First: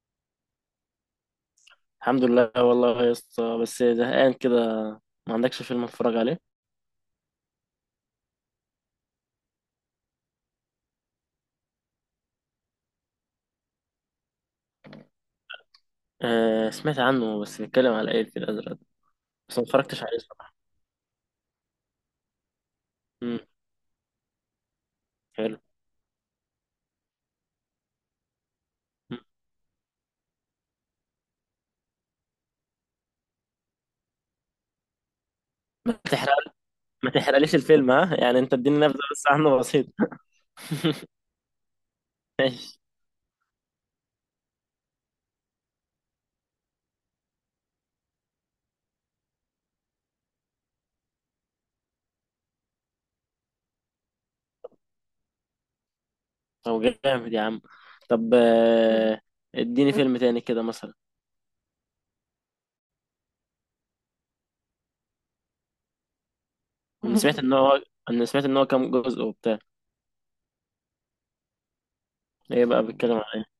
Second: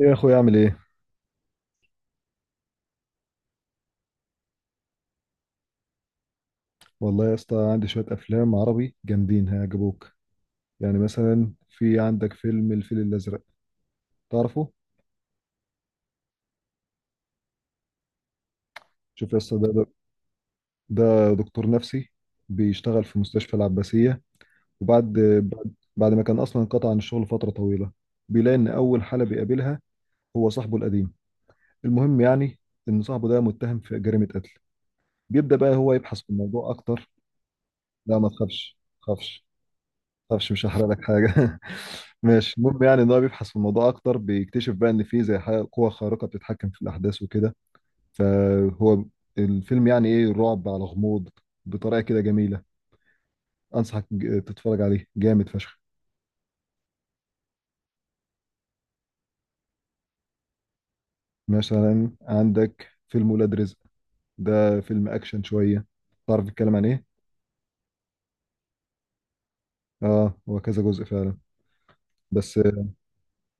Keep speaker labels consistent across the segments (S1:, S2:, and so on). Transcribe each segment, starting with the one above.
S1: ايه يا اخوي اعمل ايه؟
S2: الحمد لله والله يا اسطى، بس زهقان كده. ما عندكش فيلم اتفرج عليه؟
S1: والله يا اسطى عندي شويه افلام عربي جامدين هيعجبوك. يعني مثلا في عندك فيلم الفيل الازرق، تعرفه؟
S2: آه، سمعت عنه، بس بيتكلم على ايه الفيل الازرق؟
S1: شوف يا اسطى،
S2: بس ما
S1: ده, ده
S2: اتفرجتش عليه صراحة.
S1: ده دكتور نفسي، بيشتغل في
S2: امم.
S1: مستشفى العباسيه. وبعد
S2: حلو.
S1: بعد, بعد ما كان اصلا انقطع عن الشغل فتره طويله، بيلاقي ان اول
S2: مم.
S1: حاله بيقابلها هو صاحبه القديم. المهم يعني ان صاحبه ده متهم في جريمه قتل، بيبدا بقى
S2: ما
S1: هو يبحث في
S2: تحرق
S1: الموضوع اكتر.
S2: ما تحرقليش الفيلم، ها
S1: لا، ما
S2: يعني انت
S1: تخافش
S2: اديني نبذة
S1: ما
S2: بس
S1: تخافش،
S2: عنه بسيط.
S1: معرفش، مش هحرق لك حاجه. ماشي،
S2: ماشي.
S1: المهم يعني ان هو بيبحث في الموضوع اكتر، بيكتشف بقى ان في زي حاجه قوه خارقه بتتحكم في الاحداث وكده. فهو الفيلم يعني ايه، رعب على غموض، بطريقه كده جميله. انصحك تتفرج عليه، جامد فشخ.
S2: طب جامد يا عم. طب آه، اديني فيلم تاني كده مثلا.
S1: مثلا عندك فيلم ولاد رزق، ده فيلم اكشن شويه، تعرف الكلام عن ايه؟
S2: انا سمعت ان هو انا سمعت ان هو كام جزء وبتاع.
S1: اه، هو كذا جزء فعلا، بس
S2: ايه بقى بيتكلم على ايه؟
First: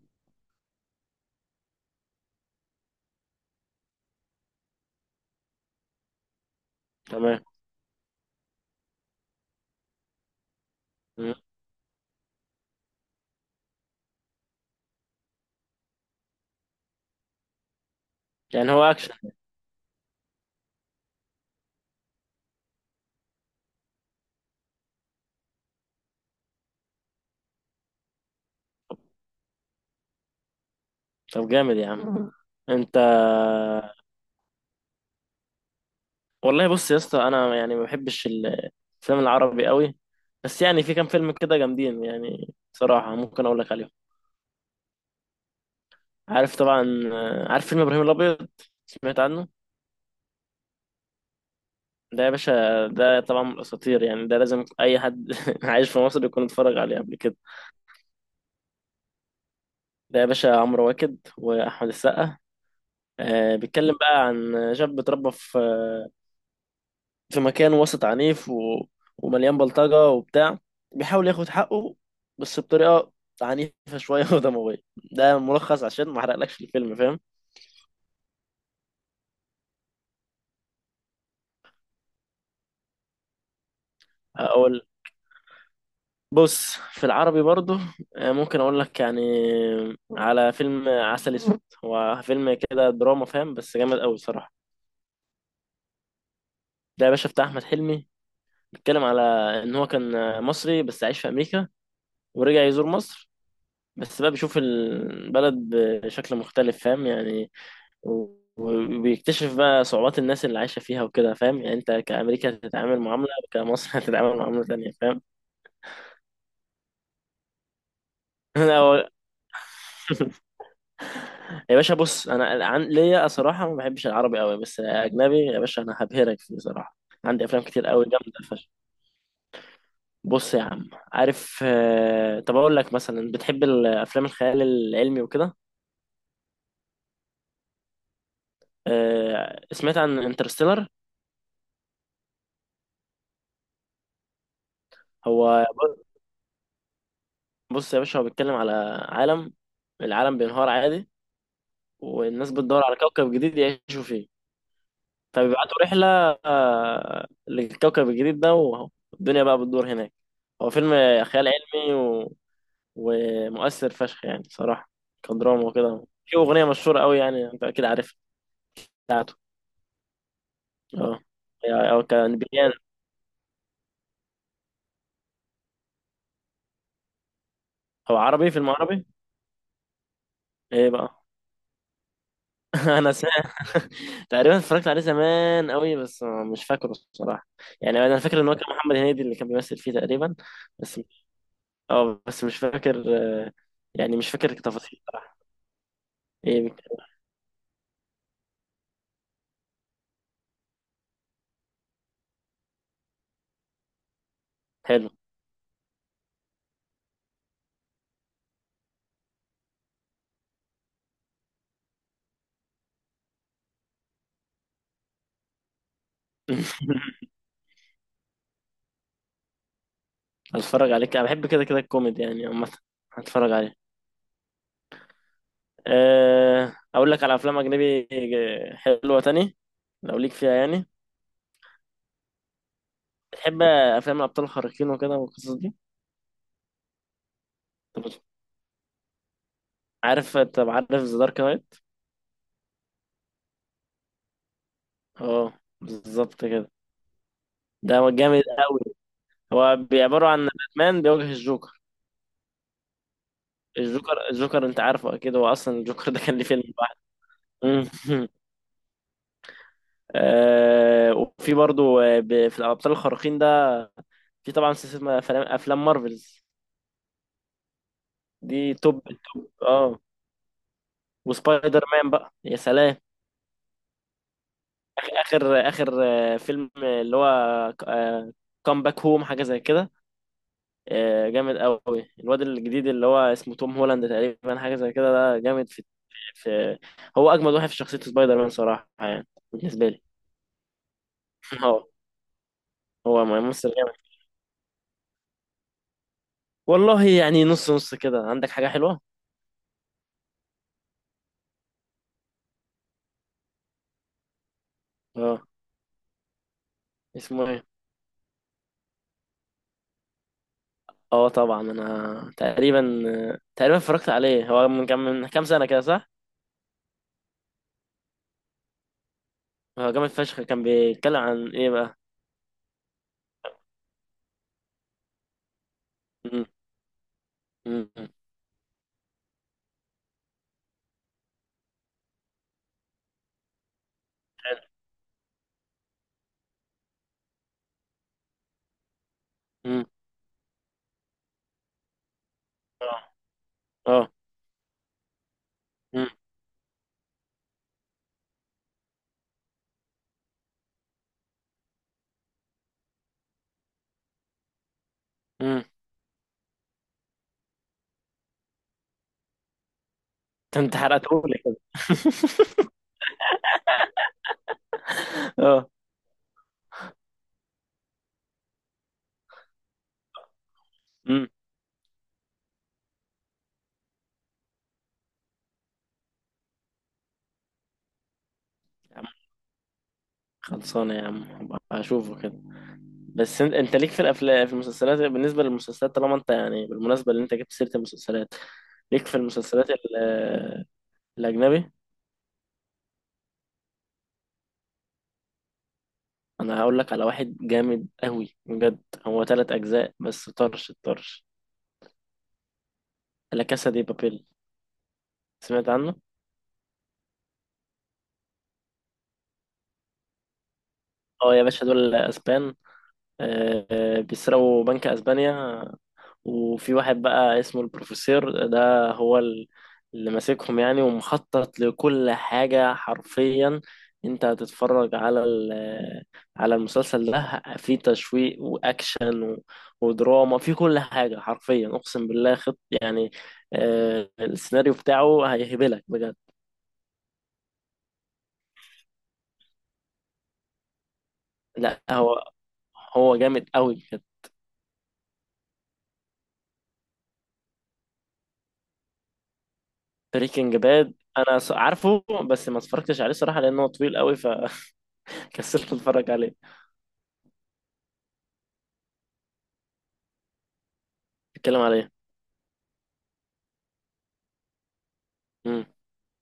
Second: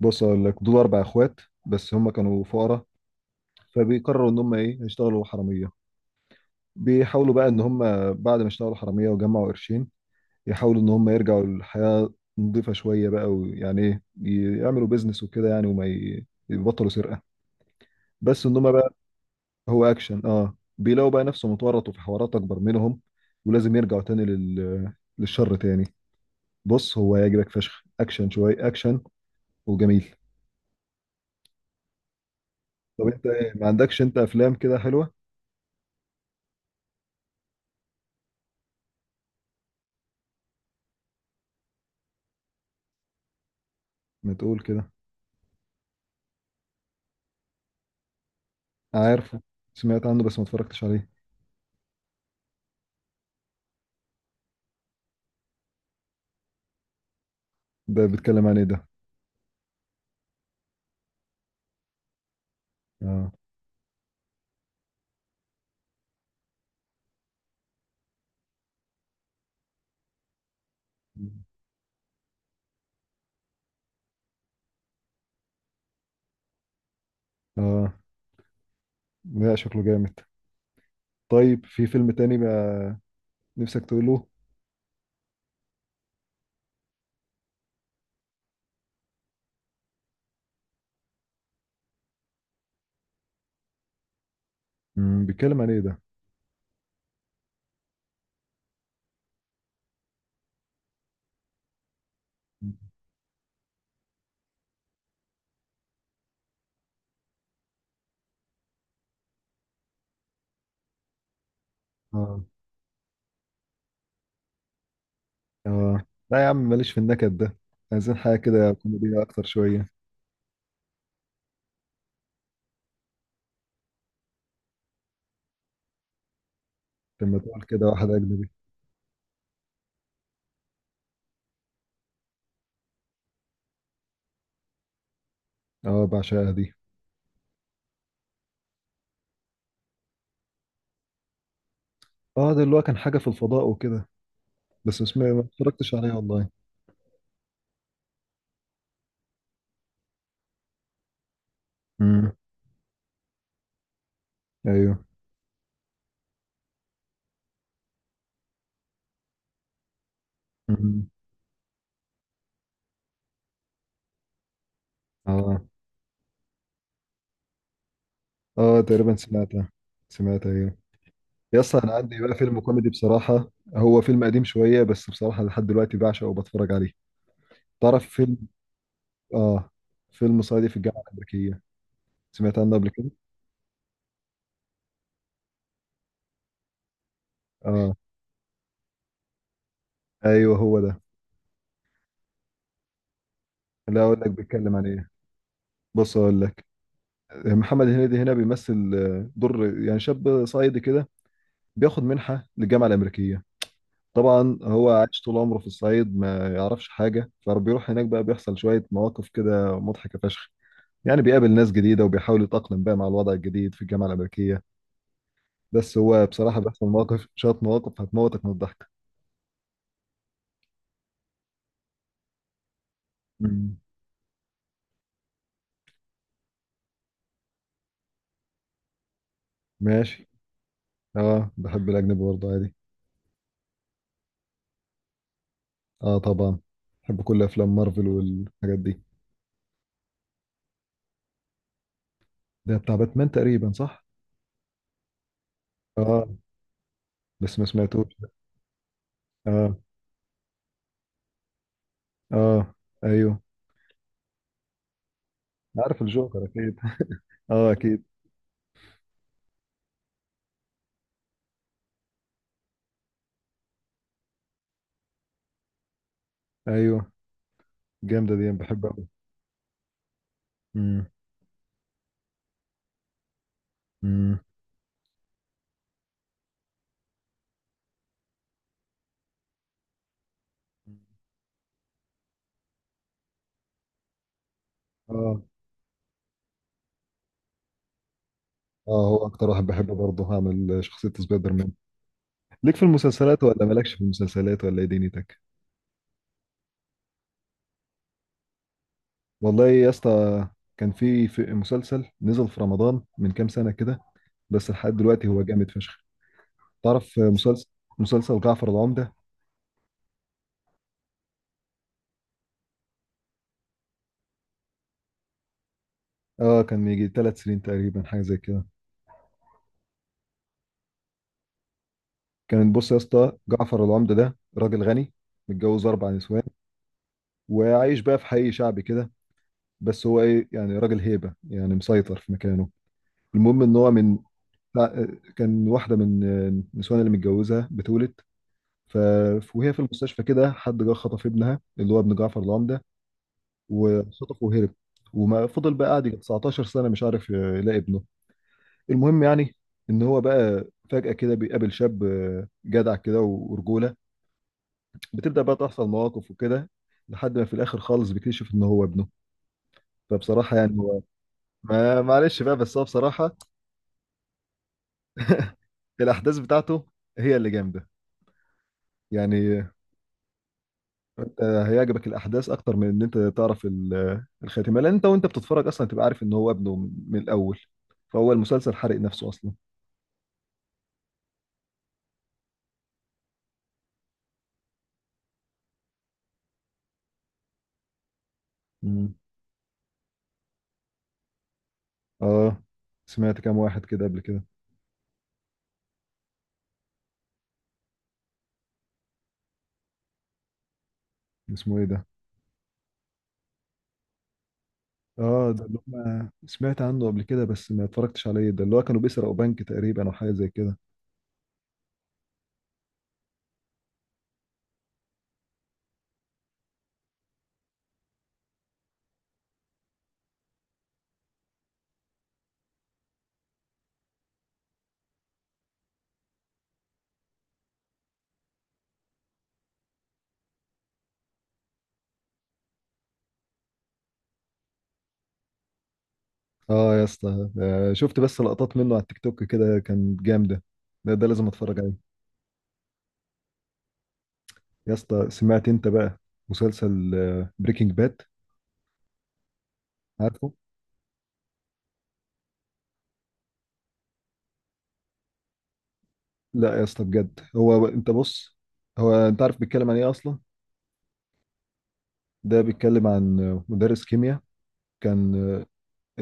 S1: بص اقول لك، دول اربع اخوات بس هم كانوا فقراء، فبيقرروا ان هم ايه يشتغلوا حراميه. بيحاولوا
S2: تمام.
S1: بقى ان هم بعد ما اشتغلوا حراميه وجمعوا قرشين، يحاولوا ان هم
S2: مم.
S1: يرجعوا للحياه نظيفه شويه بقى، ويعني ايه، يعملوا بيزنس وكده يعني، وما يبطلوا سرقه. بس ان
S2: يعني
S1: هم
S2: هو
S1: بقى،
S2: اكشن؟
S1: هو اكشن، اه، بيلاقوا بقى نفسهم اتورطوا في حوارات اكبر منهم، ولازم يرجعوا تاني للشر تاني. بص، هو هيعجبك فشخ، اكشن شويه اكشن وجميل.
S2: طب جامد يا عم. انت.
S1: طب انت ايه، ما عندكش انت افلام كده حلوه؟
S2: والله بص يا اسطى، انا يعني ما بحبش الفيلم العربي قوي. بس يعني في كام فيلم كده جامدين، يعني صراحة ممكن اقول لك عليهم.
S1: ما تقول كده.
S2: عارف طبعا. آه، عارف فيلم ابراهيم الابيض؟ سمعت
S1: عارفه،
S2: عنه.
S1: سمعت عنه بس ما اتفرجتش عليه.
S2: ده يا باشا، ده طبعا من الاساطير، يعني ده لازم اي حد عايش في مصر يكون اتفرج عليه قبل كده.
S1: ده بيتكلم عن ايه ده؟
S2: ده يا باشا، عمرو واكد واحمد السقا.
S1: اه.
S2: آه، بيتكلم بقى عن شاب اتربى في مكان وسط عنيف و... ومليان بلطجة وبتاع. بيحاول ياخد حقه، بس بطريقة عنيفة شوية ودموية. ده ملخص عشان ما احرقلكش الفيلم، فاهم؟
S1: اه. لا، شكله جامد. طيب في فيلم تاني بقى نفسك تقوله؟
S2: اقول. بص في العربي برضو. آه، ممكن اقول لك يعني على فيلم عسل اسود. هو فيلم كده دراما، فاهم؟ بس جامد قوي الصراحة.
S1: بيتكلم عن ايه ده؟
S2: ده يا باشا، بتاع احمد حلمي. بيتكلم على ان هو كان مصري بس عايش في امريكا، ورجع يزور مصر. بس بقى بيشوف البلد بشكل مختلف، فاهم يعني؟ وبيكتشف بقى صعوبات الناس اللي عايشة فيها وكده، فاهم يعني انت
S1: اه.
S2: كأمريكا هتتعامل معاملة، كمصر هتتعامل معاملة تانية، فاهم؟
S1: اه. لا يا عم، ماليش في النكد ده، عايزين حاجه كده
S2: انا
S1: كوميديه اكتر شويه.
S2: يا باشا، بص انا عن... ليا صراحة ما بحبش العربي قوي، بس اجنبي يا باشا انا هبهرك فيه صراحة.
S1: لما
S2: عندي
S1: تقول
S2: افلام
S1: كده
S2: كتير قوي
S1: واحد اجنبي.
S2: جامدة فشخ. بص يا عم، عارف، آه، طب اقول لك مثلا، بتحب الافلام الخيال العلمي وكده؟
S1: اه، بعشقها دي.
S2: آه، سمعت عن انترستيلر؟
S1: اه، ده اللي هو كان حاجه في الفضاء وكده، بس اسمه إيه؟ ما
S2: هو،
S1: اتفرجتش عليه والله.
S2: بص يا باشا، هو بيتكلم على عالم العالم بينهار عادي،
S1: امم.
S2: والناس بتدور على كوكب جديد يعيشوا فيه.
S1: ايوه.
S2: فبيبعتوا رحلة، آه، للكوكب الجديد ده، والدنيا بقى بتدور هناك. هو فيلم
S1: امم.
S2: خيال علمي و... ومؤثر فشخ يعني صراحة،
S1: اه.
S2: كدراما وكده. في أغنية مشهورة قوي، يعني أنت أكيد عارفها.
S1: اه، تقريبا
S2: بتاعته.
S1: سمعتها. سمعتها، ايوه.
S2: اه،
S1: يا اسطى انا
S2: هو
S1: عندي بقى
S2: كان
S1: فيلم
S2: بيان.
S1: كوميدي بصراحه، هو فيلم قديم شويه بس بصراحه لحد دلوقتي بعشقه وبتفرج عليه. تعرف
S2: هو
S1: فيلم؟
S2: عربي، فيلم عربي؟
S1: اه. فيلم صعيدي في
S2: إيه
S1: الجامعة
S2: بقى؟
S1: الأمريكية، سمعت عنه قبل كده؟
S2: أنا سمعت. تقريبا اتفرجت عليه زمان قوي، بس مش فاكره الصراحة.
S1: اه،
S2: يعني أنا فاكر إن هو كان محمد هنيدي اللي كان بيمثل فيه تقريبا.
S1: ايوه هو ده.
S2: بس، اه، بس مش فاكر. آه،
S1: لا،
S2: يعني
S1: اقول
S2: مش
S1: لك
S2: فاكر
S1: بيتكلم عن
S2: التفاصيل
S1: ايه،
S2: صراحة.
S1: بص اقول لك.
S2: ايه.
S1: محمد هنيدي هنا بيمثل دور يعني شاب صعيدي كده، بياخد منحة للجامعة الأمريكية. طبعا هو
S2: حلو.
S1: عايش طول عمره في الصعيد، ما يعرفش حاجة، فبيروح هناك بقى بيحصل شوية مواقف كده مضحكة فشخ. يعني بيقابل ناس جديدة وبيحاول يتأقلم بقى مع الوضع الجديد في الجامعة الأمريكية، بس هو بصراحة بيحصل مواقف، شوية مواقف هتموتك من الضحك.
S2: هتفرج عليك، انا بحب كده كده الكوميدي يعني عامة. هتفرج
S1: مم.
S2: عليه. أه، اقول لك على افلام اجنبي، آه، حلوة تاني. لو
S1: ماشي.
S2: ليك فيها يعني.
S1: اه، بحب الأجنبي برضه عادي.
S2: بتحب افلام الابطال الخارقين وكده والقصص دي؟
S1: اه طبعا، بحب كل افلام
S2: طب
S1: مارفل والحاجات دي.
S2: عارف. ذا دارك نايت؟
S1: ده بتاع باتمان تقريبا، صح؟
S2: اه،
S1: اه،
S2: بالظبط كده.
S1: بس ما
S2: ده
S1: سمعتوش.
S2: جامد قوي. هو
S1: اه.
S2: بيعبروا عن باتمان بيواجه الجوكر.
S1: اه. ايوه.
S2: الجوكر، انت عارفه اكيد. هو اصلا
S1: عارف
S2: الجوكر ده كان
S1: الجوكر
S2: ليه فيلم
S1: اكيد. اه، اكيد.
S2: لوحده. آه، وفي برضو، آه، في الابطال الخارقين ده، في طبعا سلسله أفلام مارفلز.
S1: ايوه، جامده دي، أنا
S2: دي
S1: بحبها
S2: توب
S1: قوي.
S2: التوب، اه.
S1: امم.
S2: وسبايدر مان بقى، يا سلام.
S1: امم.
S2: اخر اخر، آه، فيلم اللي هو كام باك هوم، حاجه زي كده. آه، جامد قوي. الواد الجديد اللي هو اسمه توم هولاند تقريبا، حاجه زي كده، ده
S1: اه.
S2: جامد في. في هو اجمد واحد في شخصيه سبايدر مان صراحه
S1: اه، هو
S2: يعني،
S1: اكتر واحد
S2: بالنسبه
S1: بحبه
S2: لي.
S1: برضه، هعمل شخصيه سبايدر مان.
S2: هو
S1: ليك في
S2: هو
S1: المسلسلات ولا
S2: ممثل
S1: مالكش في
S2: جامد.
S1: المسلسلات، ولا ايه دنيتك؟
S2: والله يعني نص نص كده، عندك حاجه حلوه؟
S1: والله يا اسطى، كان في مسلسل نزل في رمضان من كام سنه كده، بس لحد دلوقتي هو
S2: اه.
S1: جامد فشخ. تعرف
S2: اسمه ايه؟
S1: مسلسل؟ مسلسل جعفر العمدة.
S2: اه طبعا، انا تقريبا اتفرجت عليه. هو من كام سنه كده، صح؟
S1: اه، كان من يجي 3 سنين تقريبا، حاجه زي كده.
S2: هو جامد فشخ. كان بيتكلم عن ايه بقى؟
S1: كان بص يا اسطى، جعفر العمده ده راجل غني، متجوز اربع نسوان،
S2: مم. مم.
S1: وعايش بقى في حي شعبي كده، بس هو ايه يعني راجل هيبه، يعني مسيطر في مكانه. المهم ان هو من، كان واحده من النسوان اللي متجوزها بتولد، ف... وهي في
S2: مم.
S1: المستشفى كده حد جه خطف ابنها اللي هو ابن جعفر العمده،
S2: اه. اه.
S1: وخطفه وهرب. وما فضل بقى قاعد
S2: مم.
S1: يجي 19 سنه مش عارف يلاقي ابنه. المهم يعني ان هو بقى، فجأة كده بيقابل شاب جدع كده ورجولة، بتبدأ بقى
S2: مم.
S1: تحصل مواقف وكده، لحد ما في الاخر خالص بيكتشف ان هو ابنه. فبصراحة
S2: انت
S1: يعني هو،
S2: حرقتهولي كده.
S1: ما معلش بقى، بس هو بصراحة
S2: اه.
S1: الاحداث بتاعته هي اللي جامدة، يعني
S2: مم.
S1: هيعجبك الاحداث اكتر من ان انت تعرف الخاتمة، لان انت وانت بتتفرج اصلا تبقى عارف ان هو ابنه من الاول، فهو المسلسل حرق
S2: يا عم
S1: نفسه اصلا.
S2: خلصانه، يا عم هبقى اشوفه كده. بس انت ليك في الافلام، في المسلسلات؟ بالنسبه للمسلسلات، طالما انت يعني بالمناسبه اللي انت جبت سيره المسلسلات، ليك
S1: مم.
S2: في المسلسلات الاجنبي؟
S1: اه، سمعت كام واحد كده قبل كده.
S2: انا هقول لك على واحد جامد قوي بجد. هو ثلاث اجزاء بس، طرش الطرش.
S1: اسمه ايه ده؟
S2: لا كاسا دي بابيل.
S1: اه، ده
S2: سمعت
S1: اللي
S2: عنه.
S1: هم سمعت عنه قبل كده بس ما اتفرجتش عليه، ده اللي هو كانوا بيسرقوا بنك تقريبا او حاجه زي كده.
S2: اه يا باشا، دول اسبان. آه، بيسرقوا بنك اسبانيا. وفي واحد بقى اسمه البروفيسور، ده هو اللي ماسكهم يعني، ومخطط لكل حاجة حرفيا. انت هتتفرج على المسلسل ده، في تشويق واكشن ودراما في كل حاجة حرفيا، اقسم بالله خط يعني. آه، السيناريو بتاعه هيهبلك بجد.
S1: اه يا اسطى، شفت بس لقطات منه على التيك توك كده، كان جامده، ده لازم اتفرج
S2: لا،
S1: عليه.
S2: هو جامد قوي بجد.
S1: يا اسطى سمعت انت بقى مسلسل بريكنج باد؟ عارفه.
S2: بريكنج باد، انا عارفه. بس ما اتفرجتش عليه صراحة لانه طويل قوي، فكسلت اتفرج عليه.
S1: لا يا اسطى بجد، هو انت بص، هو انت عارف بيتكلم عن ايه اصلا؟
S2: بيتكلم عليه؟
S1: ده بيتكلم عن مدرس كيمياء، كان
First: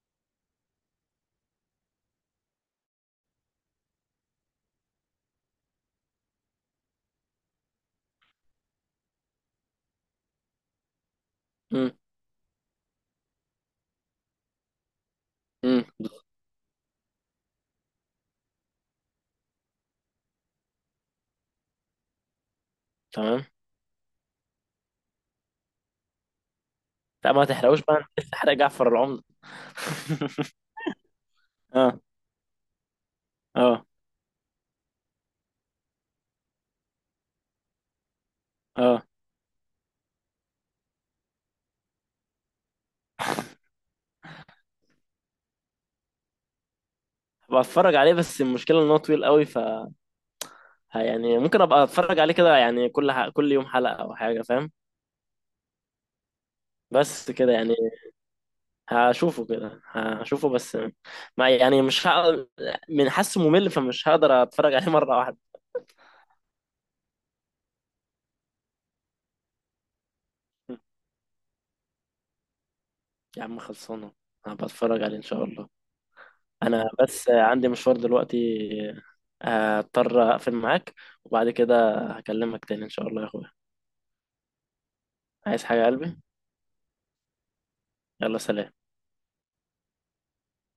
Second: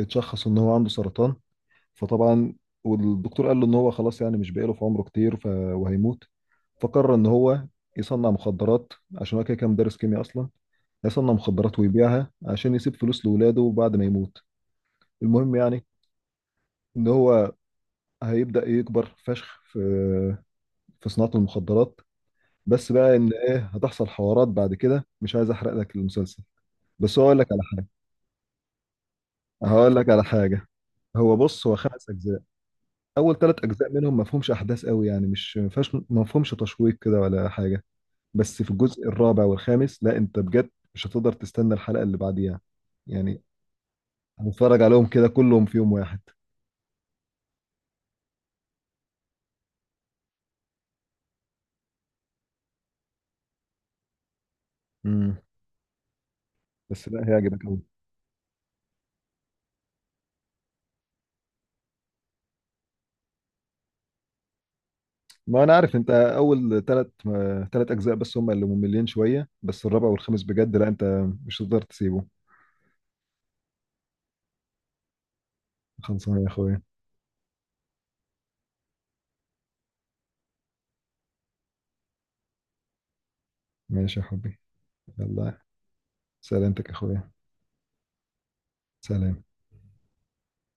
S1: اتشخص ان هو عنده سرطان. فطبعا والدكتور قال له ان هو خلاص، يعني مش باقي له في عمره كتير، وهيموت. فقرر ان هو يصنع مخدرات، عشان هو كده كان مدرس كيمياء اصلا، هيصنع مخدرات
S2: امم.
S1: ويبيعها عشان يسيب فلوس لاولاده بعد ما يموت. المهم
S2: امم.
S1: يعني ان هو هيبدأ يكبر فشخ في صناعة المخدرات. بس بقى ان
S2: تمام.
S1: ايه هتحصل حوارات بعد كده، مش عايز احرق لك المسلسل. بس
S2: لا،
S1: هقول
S2: ما
S1: لك على
S2: تحرقوش
S1: حاجة
S2: بقى، انت لسه حرق جعفر العمدة.
S1: هقول لك على حاجة هو بص، هو
S2: اه.
S1: خمس اجزاء. اول ثلاث
S2: اه.
S1: اجزاء منهم ما فيهمش احداث قوي، يعني مش ما فيهاش ما فيهمش تشويق كده ولا حاجة. بس في
S2: اه.
S1: الجزء الرابع والخامس، لا انت بجد مش هتقدر تستنى الحلقة اللي بعديها، يعني هنتفرج عليهم كده كلهم في يوم واحد.
S2: هبقى اتفرج عليه، بس المشكلة ان هو طويل قوي، يعني ممكن ابقى اتفرج عليه كده يعني كل يوم حلقة او حاجة، فاهم؟
S1: امم. بس لا،
S2: بس كده
S1: هيعجبك
S2: يعني،
S1: قوي.
S2: هشوفه كده، هشوفه بس. ما يعني مش من حاسه ممل، فمش هقدر اتفرج عليه مرة واحدة.
S1: ما انا عارف، انت اول ثلاث اجزاء بس هم اللي مملين شوية، بس الرابع والخامس بجد لا، انت مش هتقدر تسيبه.
S2: يا عم خلصانة، هبقى اتفرج عليه ان شاء الله.
S1: خلصانه يا اخويا.
S2: انا بس عندي مشوار دلوقتي، هضطر اقفل معاك، وبعد كده هكلمك تاني ان شاء الله يا اخويا.
S1: ماشي يا حبي. يلا.
S2: عايز حاجة يا قلبي؟
S1: سلامتك يا اخويا.
S2: يلا، سلام.
S1: سلام.